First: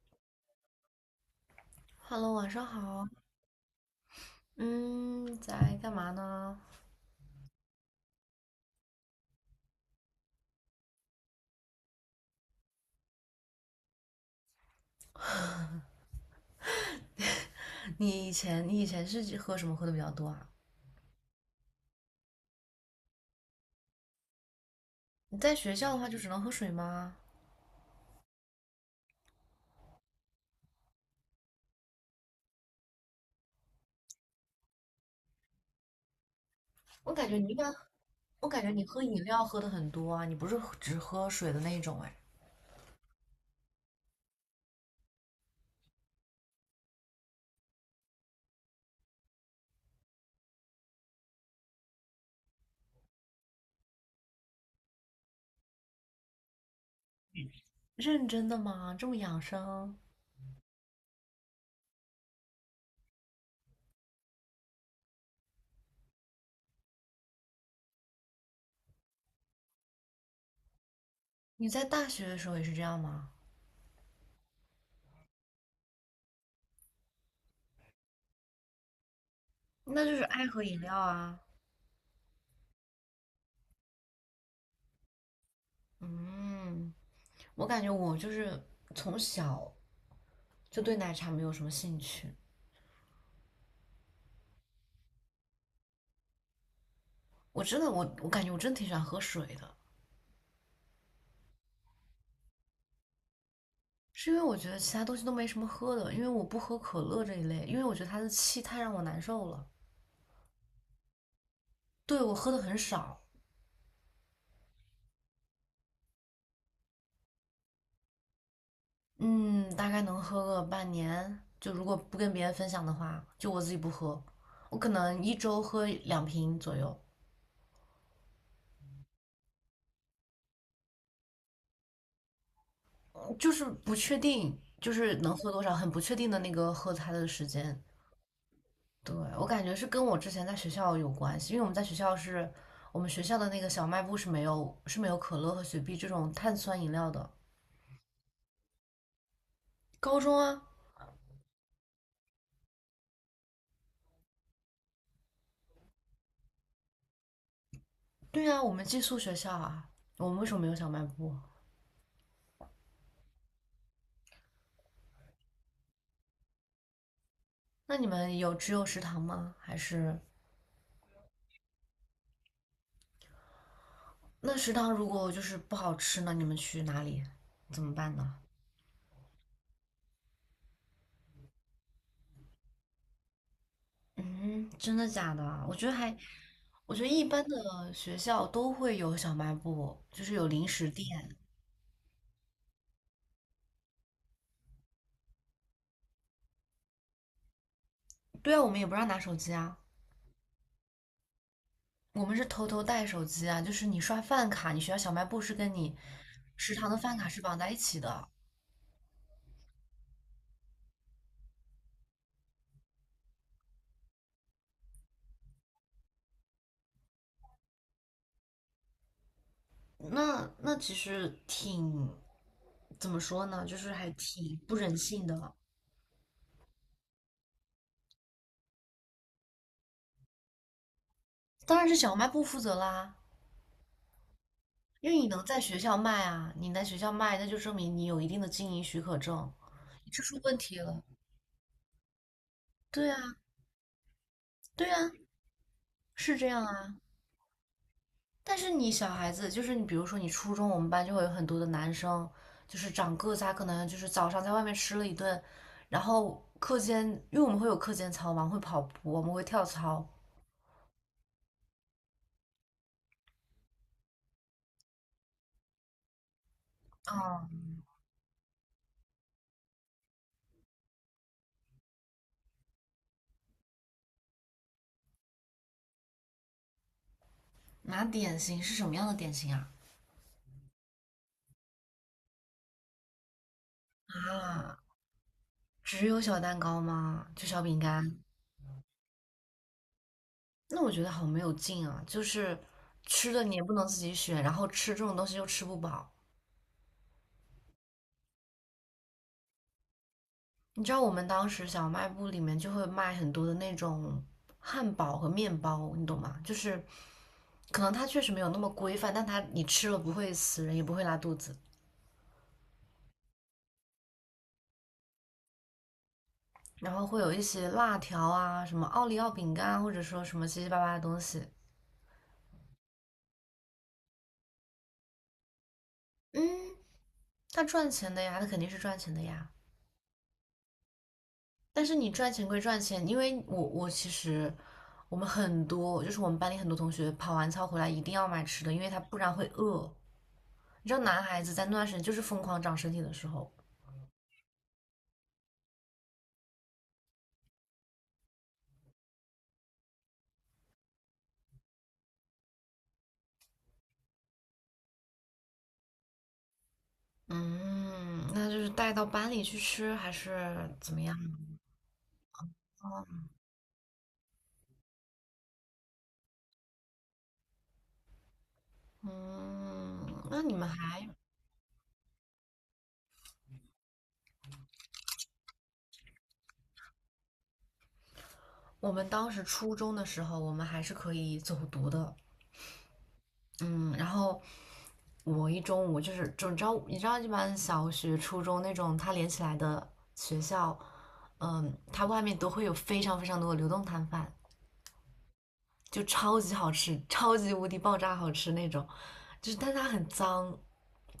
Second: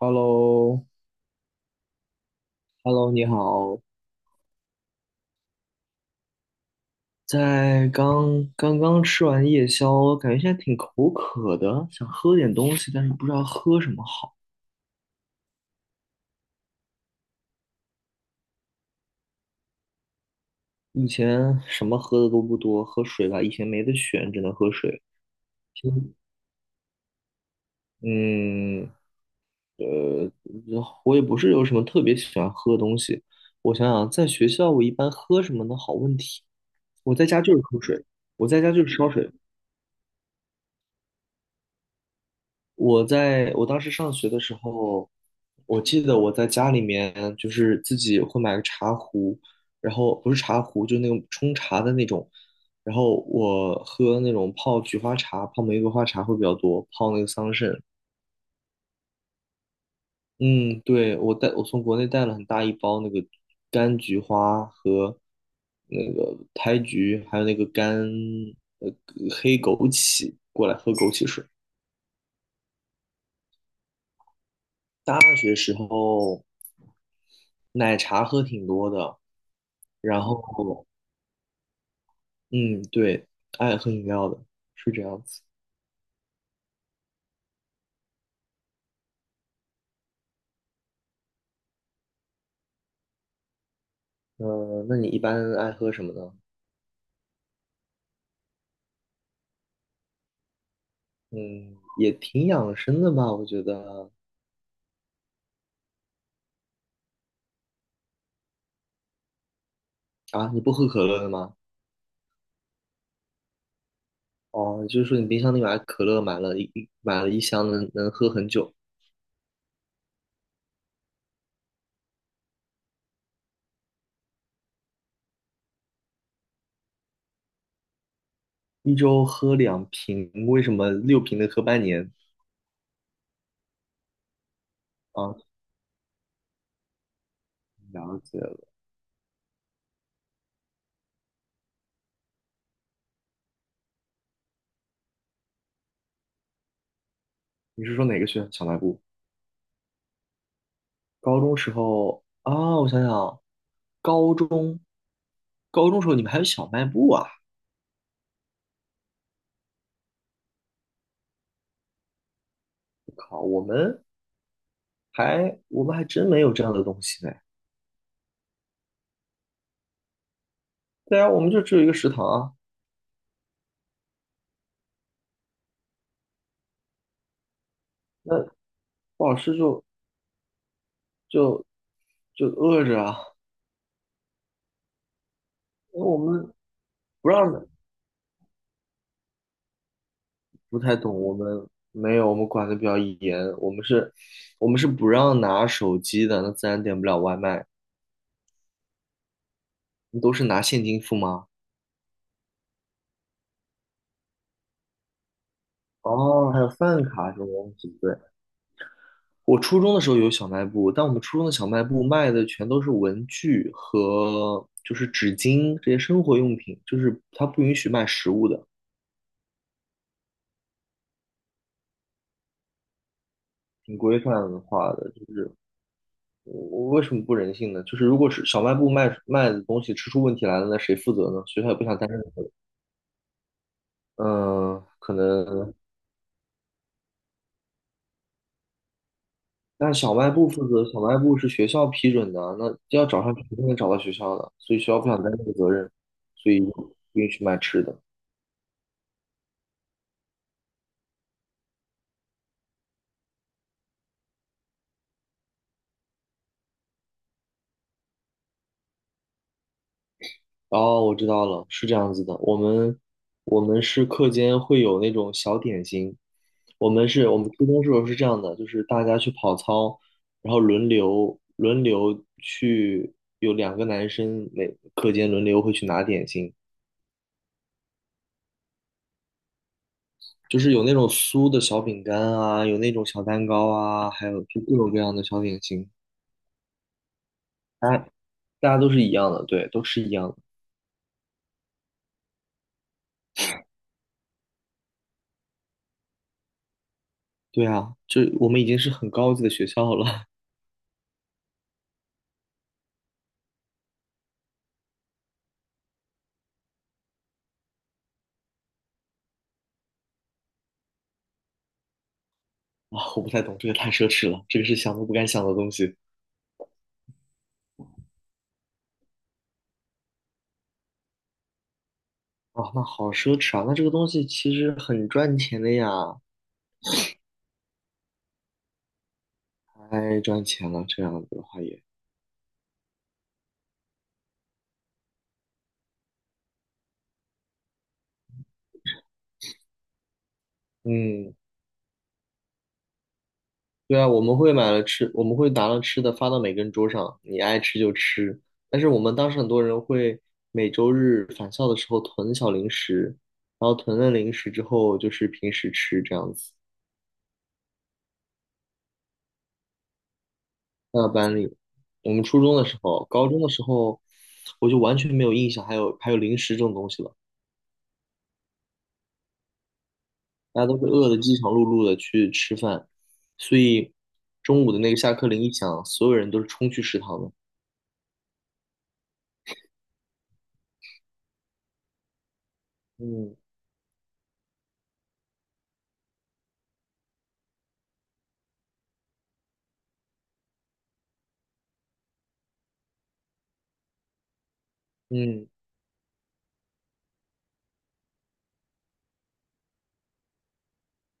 Hello，Hello，晚上好。Hello，你好，嗯，在干嘛呢？在刚刚吃完夜宵，感觉现在挺口渴的，想喝点东西，但是不知道喝什么好。你以前是喝什么喝的比较多啊？以前什么喝的都不多，喝水吧，以前没得选，只能喝水。你在学现校的话就只能喝水吗？嗯，呃，我也不是有什么特别喜欢喝的东西。我想想，在学校我一般喝什么呢？好问题。我我在感觉家你一就是般，喝水，我我在感觉家你就是喝烧饮水。料喝的很多啊，你不是只喝水的那一种哎？我当时上学的时候，我记得我在家里面就是自己会买个茶壶，然后不是茶壶，就那种冲茶的那种，然后我喝那种泡菊花茶、泡玫瑰花茶会比较多，泡那个桑葚。认真的吗？这么养生？嗯，对，我从国内带了很大一包那个柑菊花和那个胎菊，还有那个干呃黑枸杞过来喝枸杞水。你在大学的时候也是这样吗？大学时候奶茶喝挺多的，那就然是爱喝饮后，料啊。嗯，对，爱喝饮料的，是这样子。嗯，我感觉我就是从小就对奶茶没有什么兴趣。那你一般爱喝什么呢？我真的我感觉我真挺喜欢喝水的。嗯，也挺养生的吧，我觉得。是因为我觉得其他东西都没什么喝的，因为我不喝可乐这一类，因为我觉得它的气太让我难受了。啊，你不喝可乐的吗？对，我喝的很少，哦，就是说你冰箱里买可乐，买了一箱能，能喝很久，嗯，大概能喝个半年。就如果不跟别人分享的话，就我自己不喝，我可能1周喝2瓶左右，一周喝两瓶，为什么六瓶能喝半年？嗯就是不确定，就是能啊，喝多少，很不确定的那个喝它的时间。了解了。对，我感觉是跟我之前在学校有关系，因为我们在学校是我们学校的那个小卖部是没有可乐和雪碧这种碳酸饮料的。你是说哪个学校小卖部？高中啊，高中时候啊，我想想啊，高中，高中时候你们还有小卖部啊？对啊，我们寄宿学校啊，我们为什么没有小卖部？靠，我们。我们还真没有这样的东西呢。那你们有只有食堂吗？还是对啊，我们就只有一个食堂啊，那食堂如果就是不好吃呢？你们去哪里？怎么办呢？那不好吃就就饿着啊。嗯，真的假的啊？我觉得因为还，我们我觉得一不般让的的学校都会有小卖部，就是有零不食太懂，我店。们没有，我们管的比较严，我们是不让拿手机的，那自然点不了外卖，对啊，我们也不让拿手机啊，你都是拿现金付吗？我们是偷偷带手机啊。就是你刷饭卡，你学校小卖部是跟你哦，还有食堂的饭饭卡卡这是种绑在东一西，起对。的。我初中的时候有小卖部，但我们初中的小卖部卖的全都是文具和就是纸巾这些生活用品，就是它不允许卖食物的。那其实挺怎么说呢，就是挺还规挺范不化人的，性就是的。我我为什么不人性呢？就是如果是小卖部卖的东西吃出问题来了，那谁负责呢？学校也当不然是想担小任卖部责任。负责啦，嗯，因可为你能在能，学校卖啊，你在学校卖，那就证明你有一定的经营许可证，但你小这卖出部问负题责，小了。卖部是学校批准的啊，那要对啊，找上去肯定能找到学校的，所以学对校不啊，想担这个责任，是这所以样啊。不允许卖吃的。但是你小孩子，就是你，比如说你初中，我们班就会有很多的男生，就是长个子啊，他可能就是早上在外面吃了1顿，然后课间，因为我们会有课间操嘛，会跑步，我们会跳操，哦，我知道了，是这样子的。我们是课间会有那种小点心。我啊，们初中时候是这样的，就是大家去跑操，然后轮流去，有两个男生每课间轮流会去拿点心，拿点心是什么样的点心啊？就是有那种酥的小饼干啊，有那种小蛋糕啊，还有就各啊，种各样的小点心。只有小蛋糕吗？就小饼大家干？大家都是一样的，对，都是一样的。那我觉得好没有劲啊！就是吃的你也不能自己选，然后吃这种东西又吃不饱。对啊，这我们已经是很高级的学校了。你知道我们当时小卖部里面就会卖很多的那种汉堡和面包，你懂吗？就是可能它确实没有那么规范，但它你吃了不会死人，也不会拉肚子。啊，我不太懂，这个太奢侈了，这个是想都不敢想的东西。然后会有一些辣条啊，什么奥利奥饼干啊，或者说什么七七八八的东西。啊，那好奢侈啊，那这个东西其实很赚钱的呀，嗯，它赚钱的呀，它肯定是赚钱的呀。太赚钱了，这样子的话也，但是你赚钱归赚钱，因为我其实我们很多就是我们班里很多同学跑完操回来一定要买吃的，因为他不然会饿。你知道男嗯，孩子在那段时间就是疯狂长身体的时候。对啊，我们会买了吃，我们会拿了吃的发到每个人桌上，你爱吃就吃，但是我们当时很多人会每周日返校的时候囤小零食，然后囤了零食之后就是平时吃这样子，嗯，那就是带到班里去吃还是怎么带到样？班里。我们初中的时候，高中的时候，我就完全没有印象还有还有零食这种东西了。嗯，那你大家们都是还，饿的饥肠辘辘的去吃饭，所以中午的那个下课铃一响，所有人都是冲去食堂的。我们当时初中的时候，我们还是可以走读的，嗯嗯，然后我一中午就是，就你知道，你知道一般小学、初中那种它连起来的学校，嗯，它外面都会有非常非常多的流动摊贩，嗯就超级好吃，超级无敌爆炸好吃那种，就是但它很脏，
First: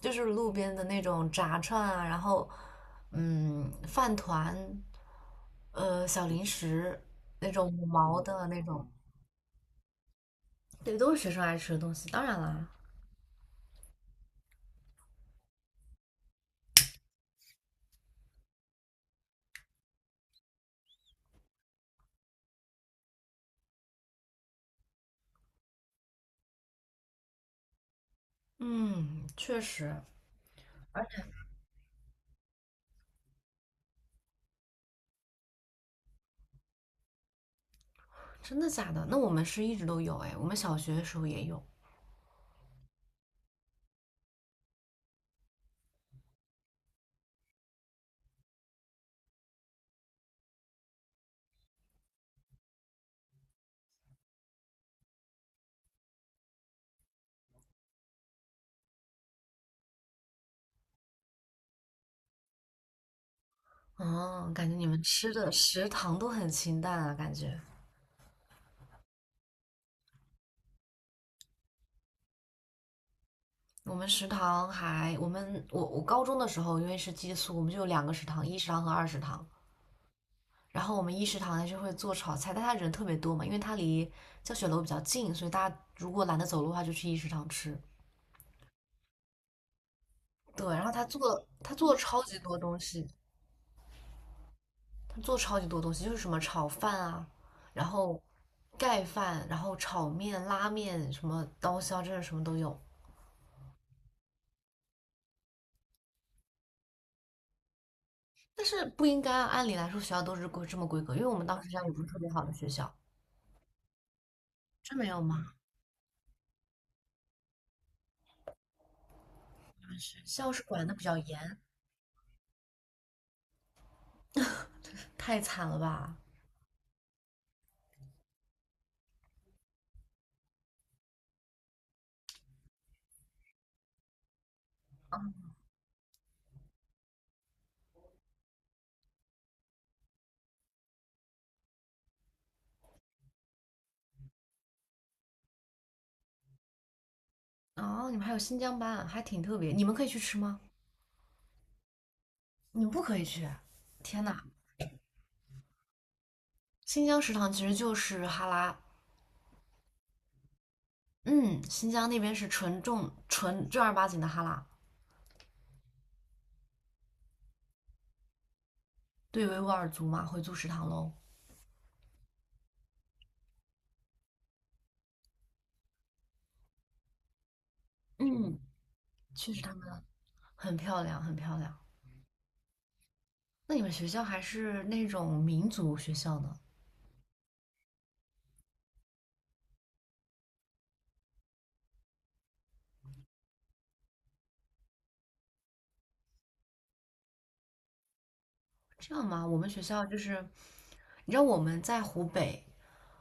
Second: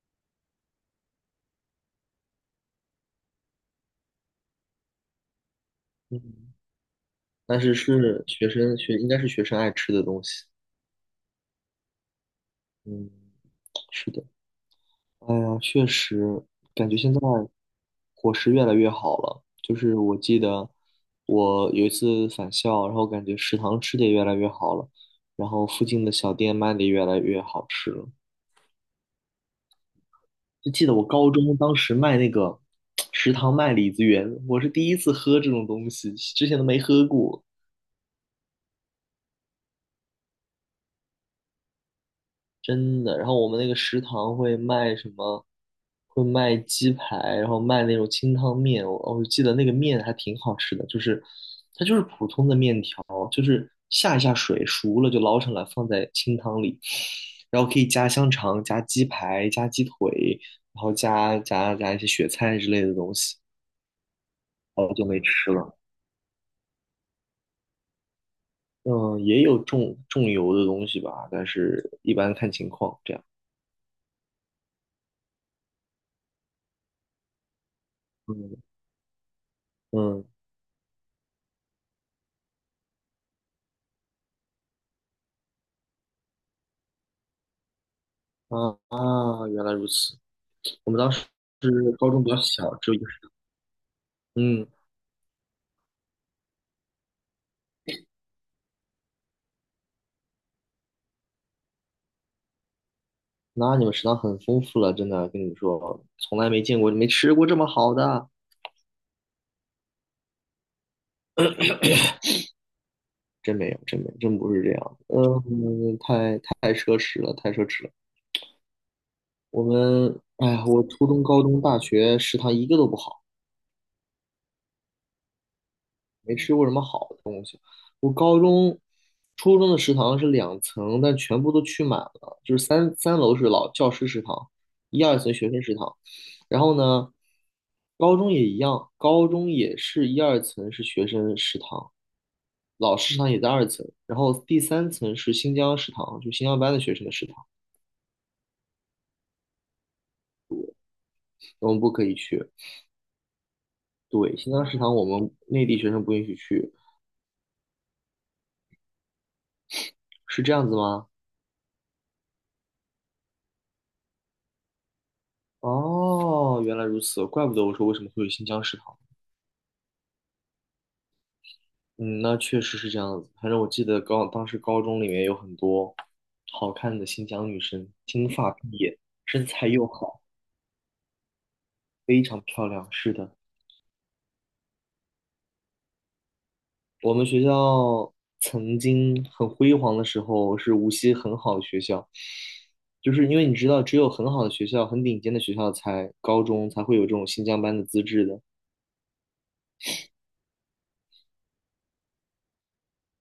就是路边的那种炸串啊，然后饭团，小零嗯，食那但种是5毛是的学那生种，学应该是学生爱吃的东西。对，都是学生爱吃的东西，当然啦。嗯，是的。哎呀，确实感觉现在伙食越来越好了。就是我记得我有一次返校，然后感觉食堂吃的也越来越好了，然后附近的小店卖的也越来越好吃了。嗯，确实，就记得我高中当时卖那个食堂卖李子园，我是第一次喝这种东西，之前都没喝过，真的假的？那我们是一直都有哎，我们小学的时候也有。真的。然后我们那个食堂会卖什么？会卖鸡排，然后卖那种清汤面。我记得那个面还挺好吃的，就是它就是普通的面条，就是下一下水熟了就捞上来放在清汤里，然后可以加香肠、加鸡排、加鸡腿，然后加一些雪菜之类的东西。哦，感觉你好们久没吃的吃了。食堂都很清淡啊，感觉。嗯，也有重油的东西吧，但是一般看情况这样。我们食堂还，我们我高中的时候，因为是寄宿，我们就有2个食堂，一嗯食堂和二食堂。嗯然后我们一食堂呢就会做炒菜，但他人特别多嘛，因为他离教学楼比较近，所以大家如果懒得走路的话，就去一食堂吃。啊啊，原来如此。对，然我后们他当时做是他做了高超中比较级多小，东只有一个。西，嗯，他做超级多东西，就是什么炒饭啊，然后盖饭，然后炒面、拉面，什么刀削，真的什么都有。那你们食堂很丰富了，真的跟你们说，从来没见过，没吃过这么好的，但是不应该啊，按理来说学校都是这么规格，因为我们当时学校也不是特别好的学校。真没有，真没有，真不是这真样。没有吗？嗯，太奢侈了，太奢侈了。我你们学们，哎校是呀，我管的比初较中、高严，中、大学食堂一个都不好，太惨了吧？没吃过什么好。我高中、初中的食堂是两层，但全部都去满了，就是三楼是老教师食堂，一二层学生食堂。然后呢，高中也一样，高中也是一二层是学生食堂，老师食堂也在二层，然后第三层是新疆食堂，就新疆班的学生的食堂，哦，你们还有新疆班，还挺特别。你们可以去吃吗？我们不可以去。你们不可以去。天对，呐，新疆食堂我们内地学生不允许去，新疆食堂其实就是哈拉，是这样子吗？嗯，新疆那边是纯正儿八经的哈拉。哦，原来如此，怪不得我说为什么会有新疆食堂。对维吾尔族嘛，回族食堂喽。嗯，那确实是这样子。反正我记得高当时高中里面有很多好看的新疆女生，金发嗯，碧眼，身确实材他们又好，很漂亮，很漂亮。非常漂亮。是的，那你们学校还是那种民族学校呢？我们学校曾经很辉煌的时候，是无锡很好的学校，就是因为你知道，只有很好的学校、很顶尖的学校才高中才会有这种新疆班的资质的。这样吗？我们学校就是，你知道我们在湖北，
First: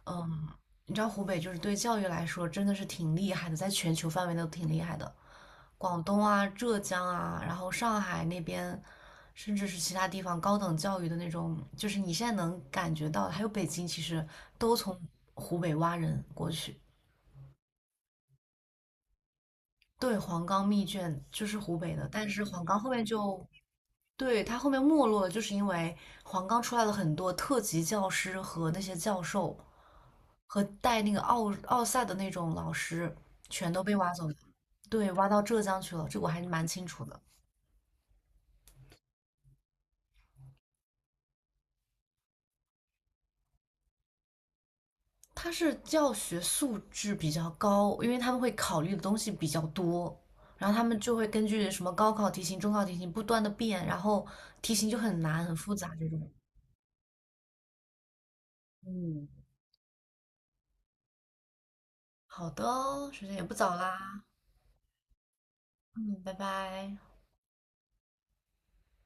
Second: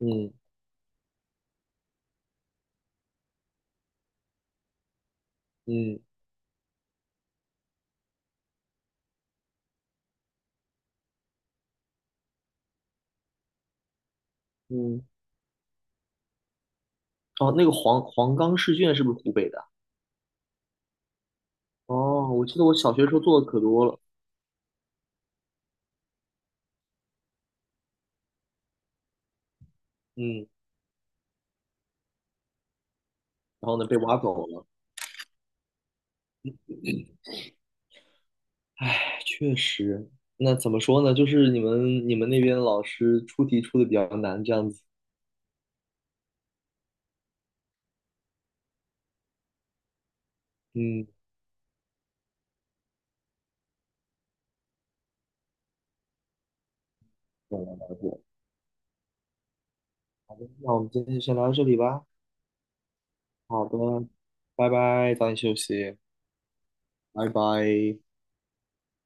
嗯嗯，你知道湖北就是对教育来说真的是挺厉害的，在全球范围内都挺厉害的。广嗯东啊、浙江啊，然后上海那边，甚至是其他地方高等教育的那种，就是你现在能感觉到的，还有北京，其实都从嗯。湖北挖人过去。哦，那个黄冈试卷是不是湖北的啊？对，黄冈密卷就是湖北的，但哦，是我记黄得我冈后小面学时候做就，的可多了。对，它后面没落了，就是因为黄冈出来了很多特级教师和那些教授嗯。和带那个奥赛的那种老师，然全后都呢被被挖挖走了，走了。对，挖到浙江去了，这个我还是蛮清楚的。唉，确实，那怎么说呢？就是你们那边老师出题出的比较难，这样子。他是教学素质比较高，因为他们会考虑的东西比较多，然后他们嗯，就会根据什么高考题型、中考题型不断的变，然后题型就很难、很复杂这种。了解。嗯。那我们今天就先聊到这里吧。好的哦时间也不好早的，啦，拜拜，早点休息，嗯，拜拜。拜拜。